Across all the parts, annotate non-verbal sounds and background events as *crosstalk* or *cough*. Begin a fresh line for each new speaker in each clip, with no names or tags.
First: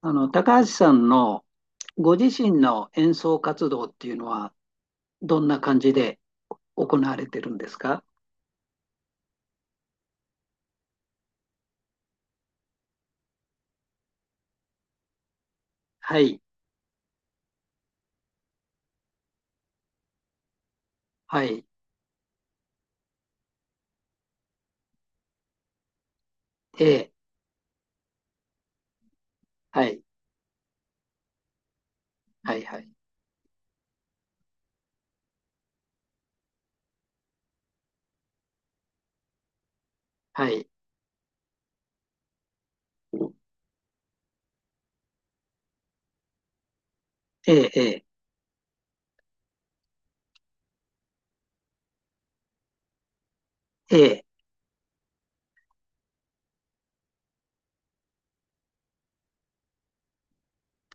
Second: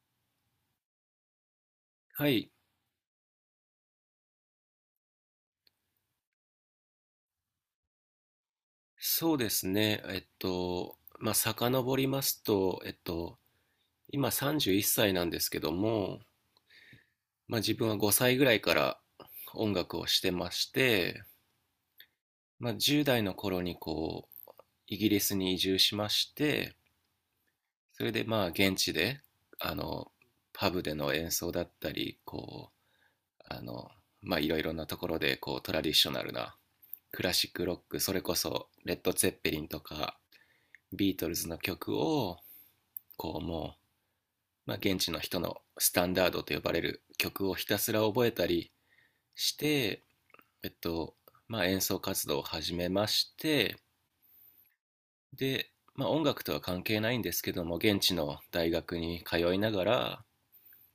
高橋さんのご
は
自
い、
身の演奏活動っていうのは、どんな感じで行われてるんですか？
そうですね。まあ、遡りますと、今31歳なんですけど
は
も、
い、
まあ、自分は5歳ぐらいから音楽をしてまして、
はい、
まあ、10代の頃にこう、イギリスに移住しまして、
ええ、
それでまあ、現地で、あ
はい、
の、パブでの演奏だったり、
はい、
こ
はい、
う、まあ、いろいろなところで、こう、トラディショナルなクラシックロック、それこそ、レッド・ツェッペリンとか、
はい、
ビートルズの曲を、こうもう、まあ、現地の人のスタンダードと呼ばれる曲
え
をひ
え、
た
え
すら
え、
覚えたりして、えっと、まあ、演奏活動を始めまして、
ええ、
で、まあ、音楽とは関係ないんですけども、現地の大学に通いながら、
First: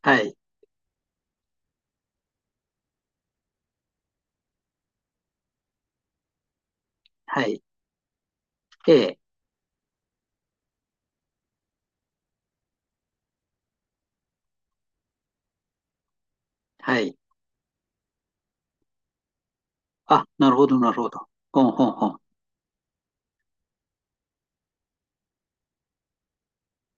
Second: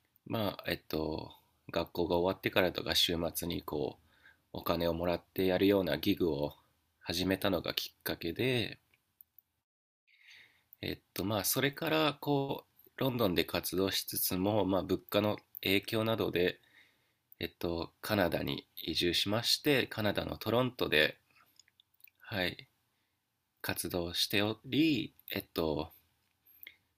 はい、
まあ、学校が終わってからとか週末にこう、お金をもらってやるようなギグを始め
は
た
い、
のがきっかけで、
ええ、
まあ、それからこう、ロンドンで活動しつつも、まあ、物価の影響などで、
はい。
カナダに移住しまして、カナダ
あ、
の
な
ト
る
ロ
ほ
ン
ど、
ト
なるほ
で、
ど。ほんほんほん。
はい、活動しており、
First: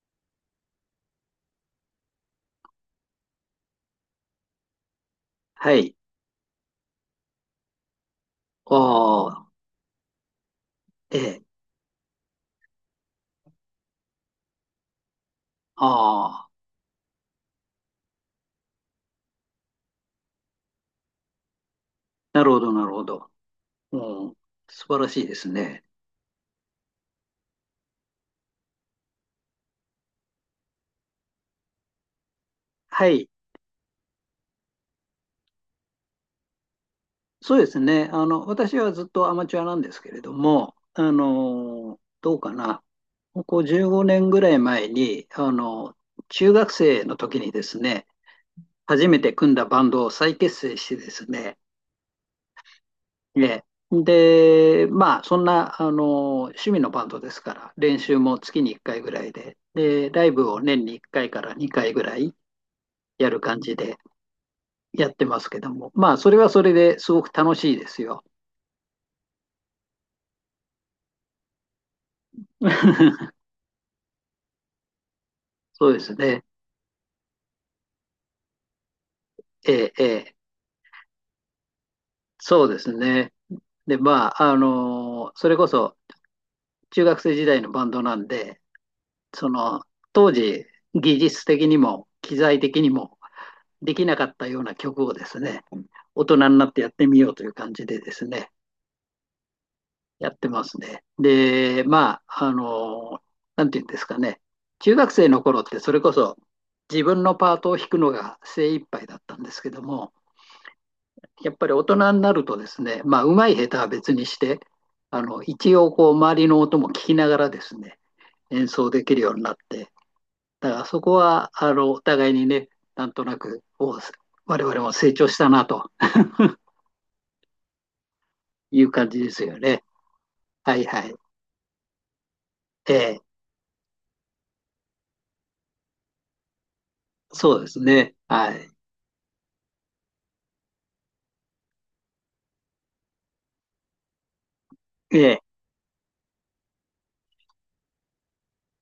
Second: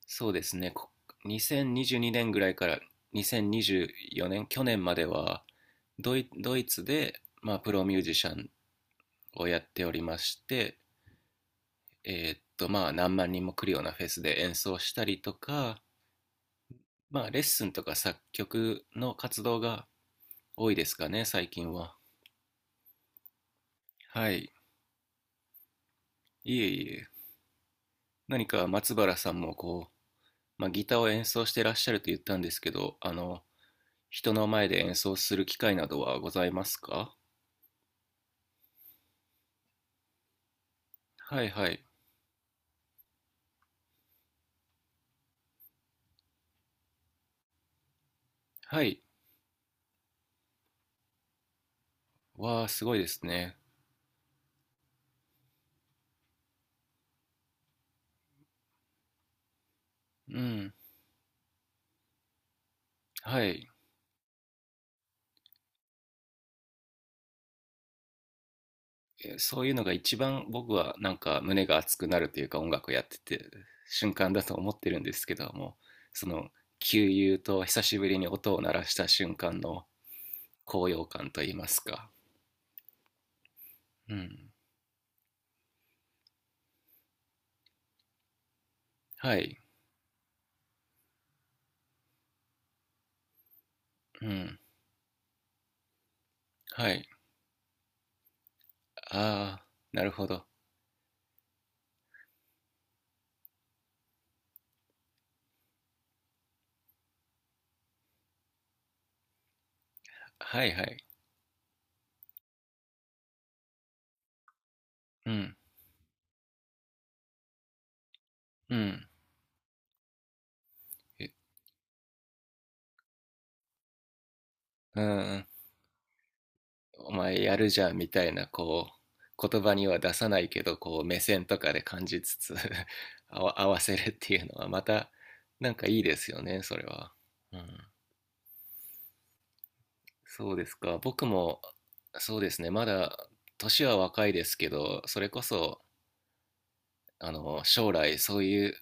そうですね、2022年ぐらいから2024年、去年までは
はい。
ドイツで、まあ、プロミュージシャン
あ
を
あ、
やっておりまして、
ええ、
まあ、何万人も来るようなフェスで演奏したりとか、
ああ、
まあ、レッスンとか作曲の活動が多いですかね、最近は。
なるほど、なるほど。う
は
ん、
い。
素晴らしいですね。
いえいえ。何か松原さんもこう、まあ、ギターを演奏してらっしゃると言ったんですけど、
はい。
人の前で演奏する機会などはございますか？
そうですね。私はずっとアマチュアなんですけれども、
はいはい。
どうかな。ここ15年ぐらい前に、中学生の時にですね、
はい。
初めて組んだバンドを再結成してですね、
わあ、すごいですね。
ね。で、まあ、そんな、趣味のバンドですから、練習も月に1回ぐらいで、ライ
う
ブを
ん。
年に1回かいから2回ぐらいやる
は
感
い。
じでやってますけども、まあ、それはそれですごく楽しいですよ。
そういうのが一番僕はなんか胸が熱くなるというか、音楽やって
*laughs*
て瞬間だと思ってるんですけども、
そうです
そ
ね。
の、急油と久しぶりに音を鳴らした瞬間
え
の
え、ええ。
高揚感といいますか。
そうですね。で、
う
まあ、
ん。
それこそ中学生時代のバンドなんで、
は
そ
い。
の、当時、技術的にも機材的にもできなか
う
った
ん。
ような曲をですね、大人になってやっ
は
て
い。
みようという感じでですね、
ああ、なるほ
やっ
ど。
てますね。で、まあ、なんていうんですかね、中学生の頃ってそれこそ自分のパートを弾くのが精一杯だったんですけども、
はいはい。
やっぱり大人になるとですね、まあ、うまい下手は別にして、
うん。
一応こう周りの音も聞きながらですね、演
う
奏で
ん。
きるようになって、だからそこはお互いにね、なんとなく我々も
う
成長し
ん、
たなと
お前やるじゃんみたいな、
い
こ
う感じです
う、
よ
言葉
ね。
には出さないけ
は
ど
いは
こう
い。
目線とかで感じつつ
ええ、
*laughs* 合わせるっていうのはまたなんかいいですよね、それは。
そ
う
うです
ん、
ね。はい。
そうですか。僕もそうですね、まだ年は若いですけど、それ
ええ
こそ将来そういう、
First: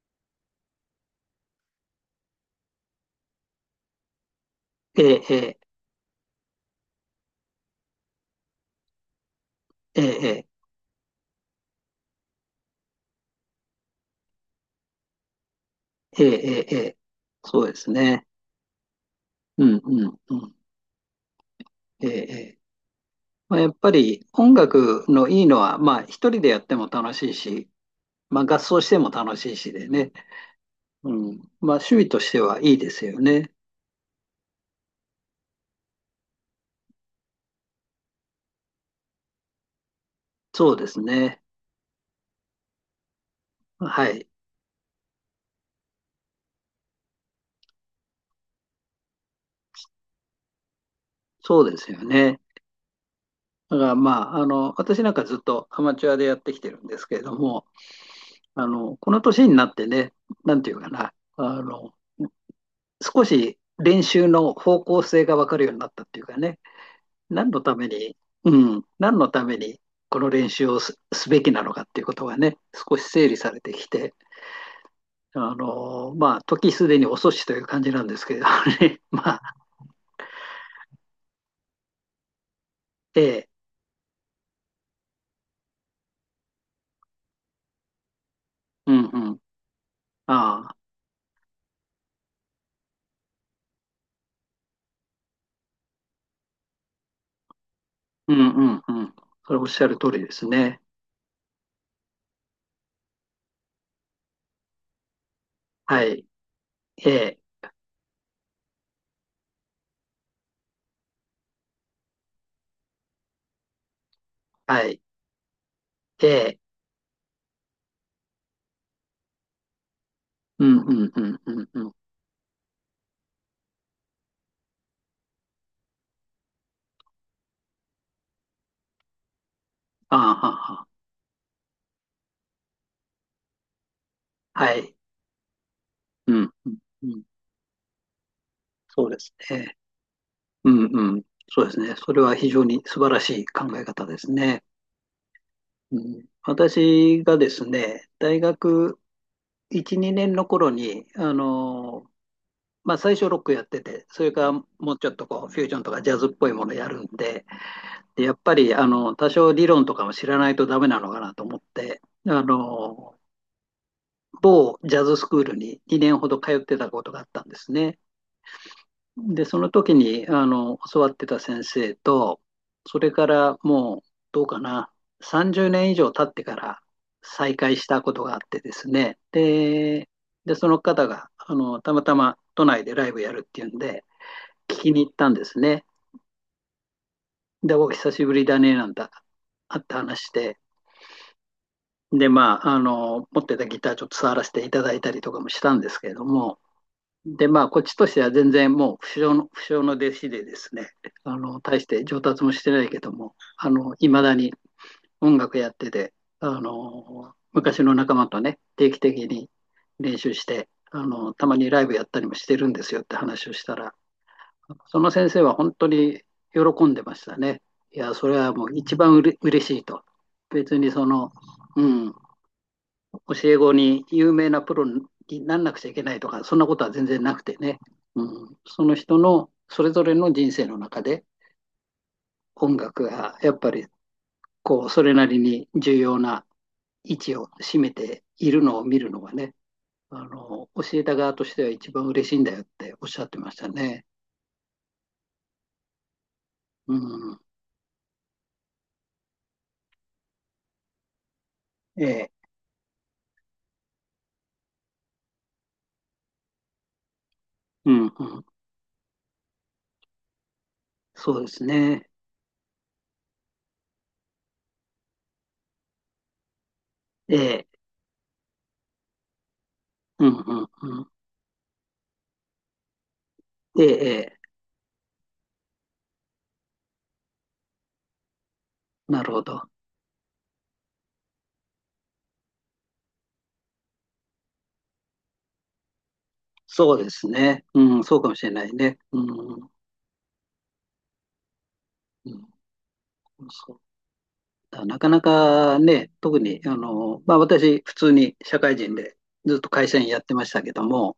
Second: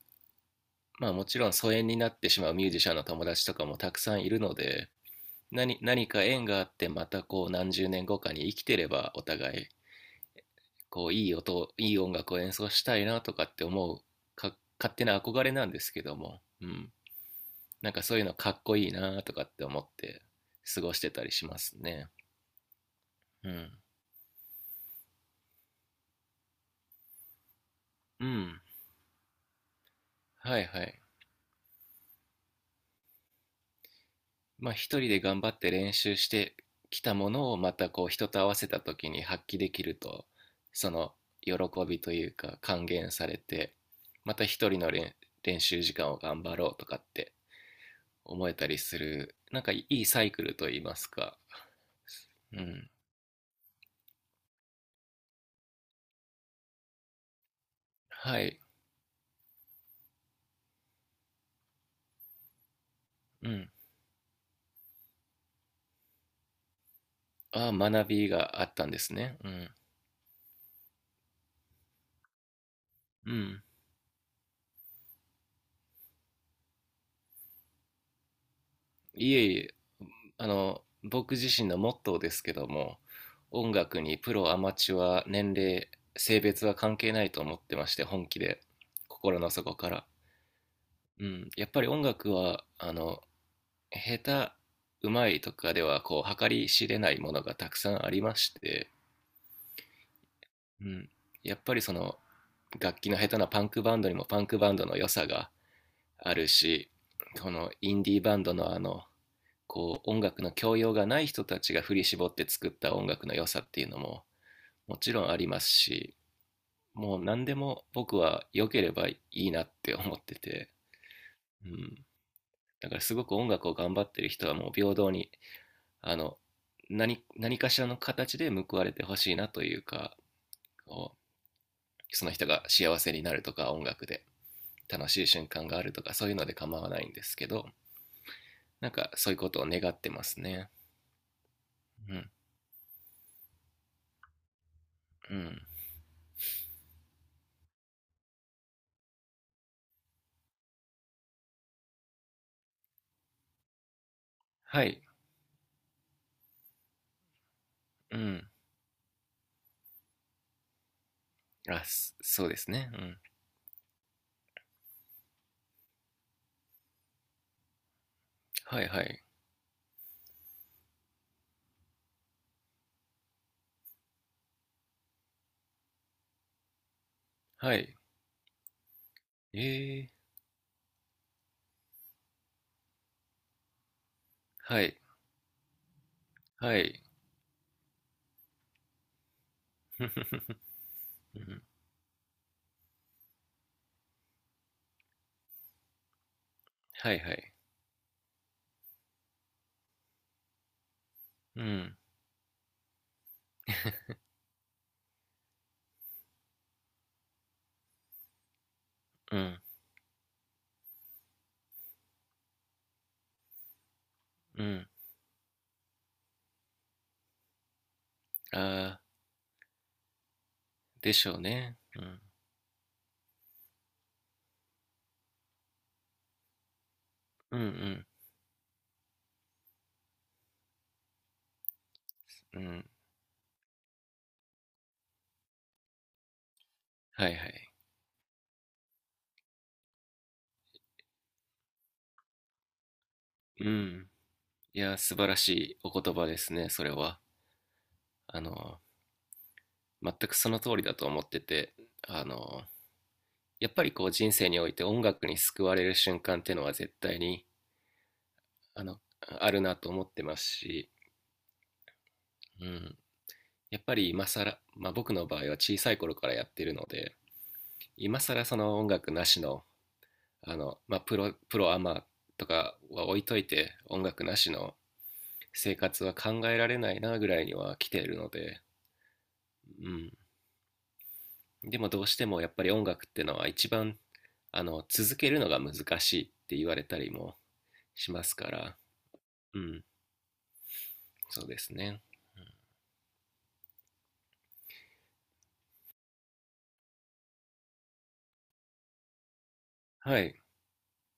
まあ、もちろん疎遠になってしまうミュージシャンの友達とかもたくさんいるので、
ええ
何か縁があってまたこう何十年後かに生きてればお互い
ええええ
こういい音楽を演奏したいなとかって思うか、勝手な憧れなんですけど
ええ
も、
え
う
ええ
ん、
え、そうで
な
す
んかそうい
ね。
うのかっこいいなとかって
う
思
ん
っ
うん
て
うん。
過ごしてたりします
え
ね。
えええ、
う
まあ、や
ん、
っぱり音楽のいいのは、まあ一人でやっても楽しいし、
う
まあ、合
ん。
奏しても楽しいしでね。
はいはい。
うん。まあ、趣味としてはいいですよね。
まあ、一人で頑張って練習してきたものをまたこう人と合わせた時に発揮できると、
そうで
そ
す
の
ね。
喜びというか還元されて、
はい。
また一人の練習時間を頑張ろうとかって思えたりする、なんかいいサイクルといいますか。
そうですよね。
うん。
だから、まあ、私なんかずっとアマチュアでやってきてるんですけれども、
はい。
この年になってね、なんていうかな、少
う
し
ん。
練習の方向性が分かるようになったっていうかね、何の
ああ、
ため
学
に、
び
う
があったんです
何の
ね。
た
う
め
ん。
にこの練習をすべきなのかっていうことがね、少し整
う
理され
ん。
てきて、まあ、時すでに遅しという感じなんですけれどね。*laughs* ま
い
あ、
えいえ、あの、僕自身のモットーですけども、
ええ、
音楽にプロ、アマチュア、年齢、性別は関係ないと思ってまして、本気で、
うんう
心
ん。
の底から。
ああ、
うん。やっぱり音楽は、下手、うまいとかでは、こう、計り知れないものがたくさんありま
うんう
し
ん
て、
うん。それおっしゃる通りですね。
うん。やっぱりその、楽器の下手なパンクバンドにもパンクバンドの良さが
はい。
あるし、
ええ、
このインディーバンドのこう音楽の教養がない人たちが振り絞って作った音楽の良さっていうのも
は
も
い。
ちろんありますし、
ええ、
もう何でも僕は良ければいいなって思って
う
て、
んうんうんうん
う
うん。あ
ん。だからすごく音楽を頑張ってる人はもう平等に、あの、何かしらの形で報われてほしいなというか、
あ、はは。
こうその人が幸せになるとか音楽で
はい。
楽しい瞬間があるとかそう
う
いうの
ん
で
うん
構わな
う
いん
ん。
ですけど、なん
そう
か
で
そ
す
ういうことを
ね。
願ってますね。
うんうん。そうですね。そ
う
れ
ん、
は非常に素晴らしい考え方ですね。
うん。
うん、私がですね、大学1、2年の頃に、まあ、最初ロックやってて、それからも
は
う
い、
ちょっとこうフュージョンとかジャズっぽいものやるんで、
う
でやっ
ん。
ぱり多少理論とかも知らないとダメなのかなと思っ
あ、
て、あ
そうですね。うん。
の某ジャズスクールに2年ほど通ってたことがあったんですね。
はいはい。
で、その時に教わってた先生と、それからもうどうかな、30年以上経ってから再
は
会し
い。
たことがあってですね、
え
で、
え、
でその方がたまたま都内でライブやるっていうんで、聞
は
き
い、
に行ったんですね。
はい。
で、お久しぶりだね、なんて、あって
*laughs* う
話し
ん、
て、で、まあ、持ってたギターちょっと触らせていただいたりとかもしたんですけれども、
はいは
で、
い。
まあ、こっちとしては全然もう不肖の弟子でですね、
う
大し
ん、
て上達もしてないけども、いまだに音楽やってて、昔の仲間とね、定期的
う
に
ん、
練習して、たまにライブやったりもしてるんですよって話をしたら、
うん。
その先生は本当に喜んでましたね。いや、それはもう一
ああ、
番嬉しいと。別に
でしょうね。
う
う
教
ん、
え子に有名なプロになんなくちゃいけないとか、そんなことは全然なくて
う
ね。
ん、
うん、その人のそれぞれの人生の中で
うん、う
音
ん。
楽がやっぱりこうそれなりに重要な位
はい
置を
はい。
占めているのを見るのがね、教えた側としては一番嬉しいんだよっておっしゃってまし
う
たね。
ん。いや、素晴らしいお言葉ですね、それ
う
は。
ん、
あの、全くその通りだと思ってて、
え
あ
え、
の、やっぱりこう人生において音楽に救われる瞬間っていうのは絶対に、
うん、うん、
あるなと思ってますし、
そうですね。
うん。やっぱり今更、まあ、僕の場合は小さい頃からやってるので、
ええ、
今更その音楽なしの
うんうん
まあ、
うん。
プロアマとかは置いといて
え
音
え、
楽な
え
し
え、
の生活は考えられないなぐらいには来ているので、
なるほど。
うん、でもどうしてもやっぱり音楽ってのは一番続けるのが難しいって言われ
そ
た
うで
り
す
も
ね。うん、
し
そう
ま
か
す
もし
か
れない
ら。
ね。う
う
ん、
ん、そうですね。
うん、そうだなかなかね、特に、まあ私、普通に社会人でずっと会社員や
は
って
い。
ましたけども、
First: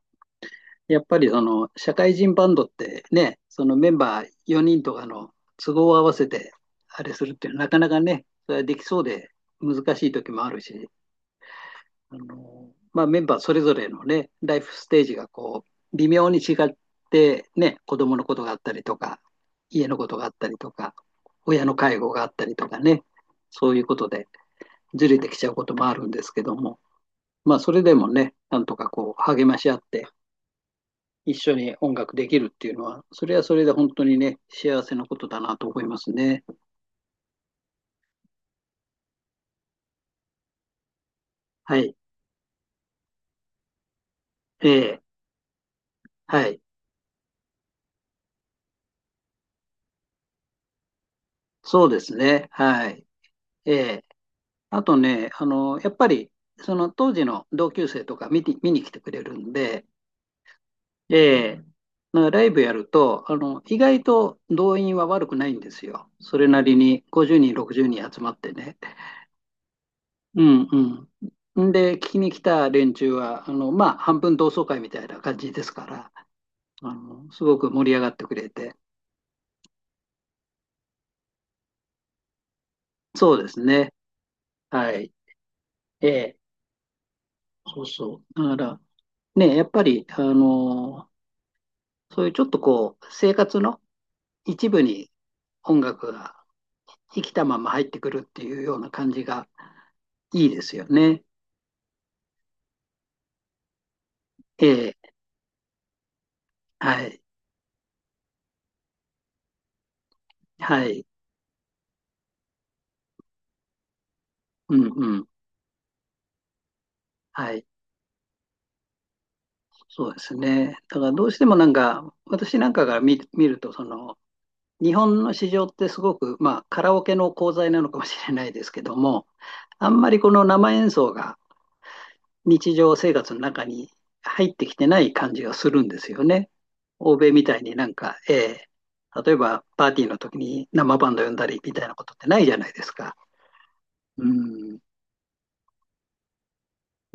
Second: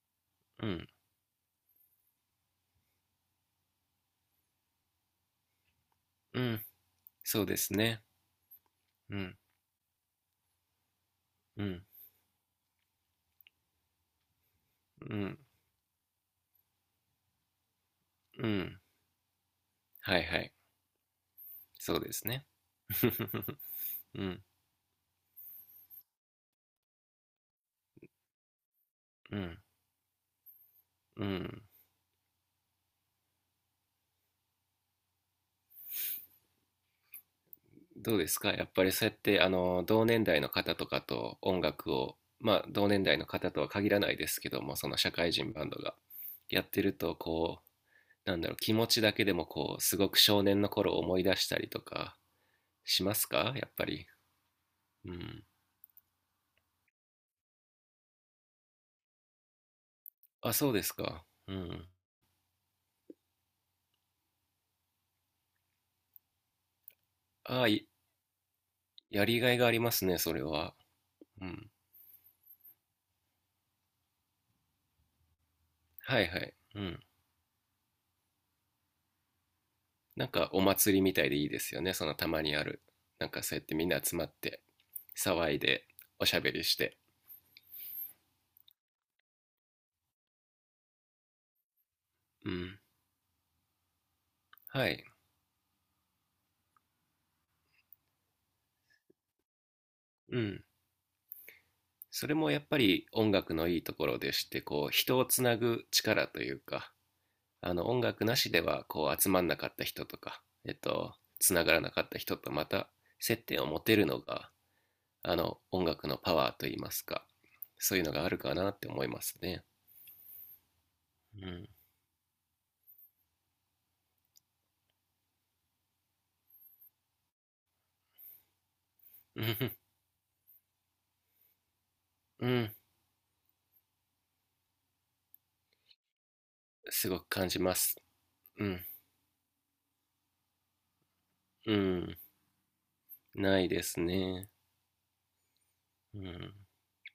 うん、
やっぱりその社会人バンドってね、そのメンバー4人とかの都合を合わせ
う
て、
ん。
あれするっ
そう
ていう
で
のはな
す
かなか
ね。
ね、それはできそう
う
で
ん、
難しい時もあるし、
うん、
まあ、メンバーそれぞれのね、ライフステージ
う
が
ん、
こう、微妙に違って、ね、子供のこと
う
があった
ん。
りとか、家のこと
はい
があっ
は
た
い。
りとか、親の
そ
介
う
護
で
があ
す
った
ね。
りとか
*laughs*
ね、そういうこと
う
で
ん、
ずれてきちゃうこともあるんですけども、まあ、それでもね、なんとかこう、
う
励ま
ん、
し合って、
う
一緒
ん。
に音楽できるっていうのは、それはそれで本当にね、幸せなことだなと思いますね。
どうですか、やっぱりそうやってあの同年代の方とかと音
は
楽
い。
を、まあ、同年代の方とは限らないですけど
え
も、その
ー
社会人バンドが
はい。
やってると、こう、なんだろう、気持ちだけでもこう、すごく少年の頃を思い出したりと
そうです
か
ね。は
し
い。
ますか、やっ
え
ぱ
え、
り。
あと
う
ね、
ん。
やっぱり、その当時の同級生とか見に来てくれるんで、
あ、そうです
え
か。う
え、
ん。
まあライブやると、意外と動員は悪くないんですよ。それなりに50人、
ああ、
60人集まってね。
やりがいがありますね、そ
う
れは。
ん
う
うん。ん
ん。
で、聞きに来た連中は、まあ、半分同窓会みたいな感じですから、
はいはい。うん。
すごく盛り上がってくれて。
なんかお祭りみたいでいいですよね、そのたまにある。なん
そう
か
で
そ
す
うやってみん
ね。
な集まって
はい。
騒いで
え
おし
え、
ゃべりして。
そうそう。だから、ね、やっぱり、そういうちょっ
う
と
ん。
こう、生活の一部
はい。
に音楽が生きたまま入ってくるっていうような感じが
う
いいで
ん。
すよね。
それもやっぱり音楽のいいところでして、
え
こう
え、
人をつなぐ力というか、
はい、
あの音楽なしではこう集まんなかった人とか、
はい、
つながらなかった人とまた接点を持てるのが、
うんうん、
あの音楽のパワーといいますか、
はい、
そういうのがあるかなって思いますね。
そうですね。だからどうして
う
もな
ん。
んか、私なんかが見ると、日本の市場ってすごく、まあ、カラオケの功罪なのかもしれないですけども、あんまりこの生演奏が
うん。
日常生活の中に入ってきてない感じがするんですよね。
す
欧
ごく
米み
感
た
じ
いに
ま
なん
す。
か、ー
うん。
例えばパーティーの時に生バンド呼んだりみ
う
たいなことっ
ん、
てないじゃないですか。
ないです
う
ね。
ん。
うん。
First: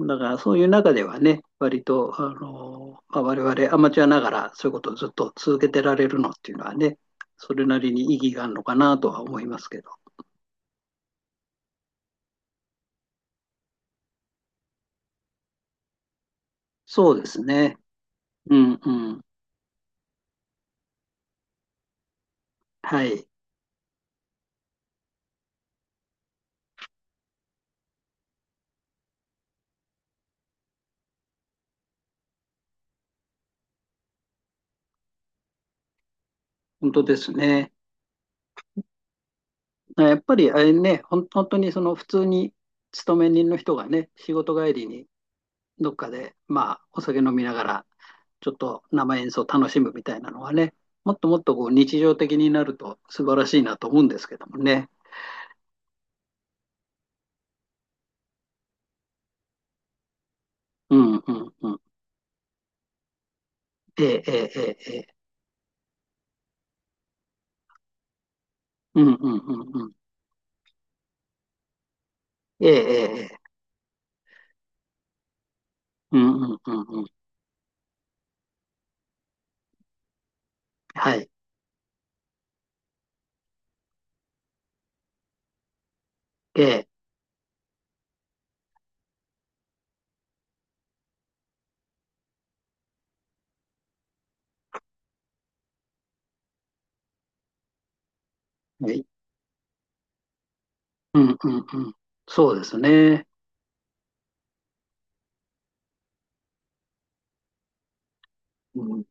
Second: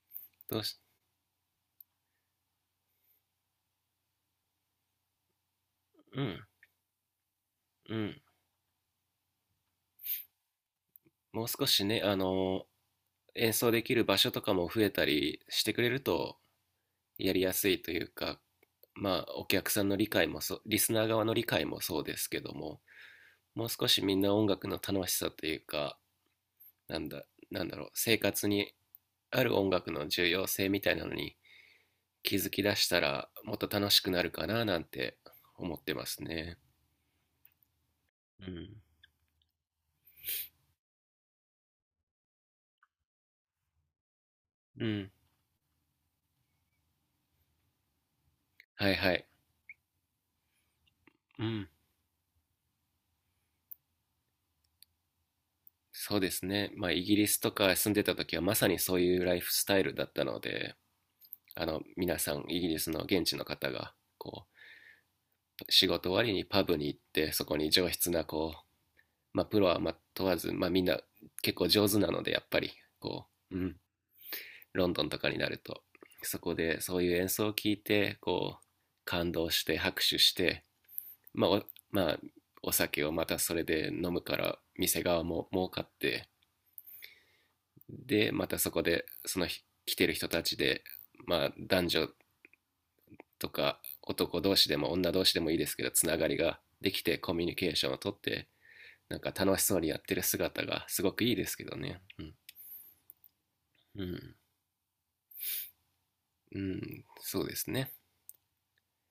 だからそう
ど
い
う
う
し、
中ではね、割と、まあ、我々アマチュアながらそういうことをずっと続けてられる
う
のっ
ん、
ていうのはね、それなり
う
に意
ん。
義があるのかなとは思いますけど。
もう少しね、演奏できる場所とかも増えたりしてくれると
そうで
や
す
りやす
ね。
いというか、
うんうん。
まあ、お客さんの理解もそう、リスナー側の理解もそうですけども、
はい。
もう少しみんな音楽の楽しさというか、なんだ、なんだろう、生活にある音楽の重要性みたいなのに気づき出したら、もっと楽しくなるかななんて思ってますね。
本当ですね。
うん。
やっぱりあれね、本当にその普通に勤め人の人がね、仕事帰
う
りに
ん。
どっかで、まあ、お酒飲みながら、ちょっと
はいは
生
い。
演奏楽しむみたいなのはね、もっともっ
う
とこ
ん。
う日常的になると素晴らしいなと思うんですけどもね。
そうですね。まあ、イギリスとか住んでた時はまさにそういうライフスタイルだったので、
うんうん
あ
うん。
の、皆さん、イギリスの現地の方が、
えええ
こ
えええ。
う、仕事終わりにパブに行って、そこに上質な、こう、
うんうん
まあ、
う
プロは
んう
ま
ん。
あ問わず、まあ、みんな結構上手なので、やっぱ
ええ
り、
ええ。
こ
ええ、
う、うん、ロンドンとかになると、
う
そ
んう
こ
んう
で
ん
そ
う
う
ん。
いう演奏を聞いて、こう、感動して拍手して、
はい。
まあ、お、まあ、お酒をまたそれで飲むから、店側も儲かって、
ええ。
で、またそこで、その日来てる人たちで、まあ、男女とか男同士でも女同士でもいいですけど、つながりができてコミュニケーションをとって、
はい。
なんか楽しそうにやってる姿がすご
う
くいい
ん
で
う
すけ
ん
ど
うん。
ね。うん。
そうですね。
うん。うん、そうですね。
うん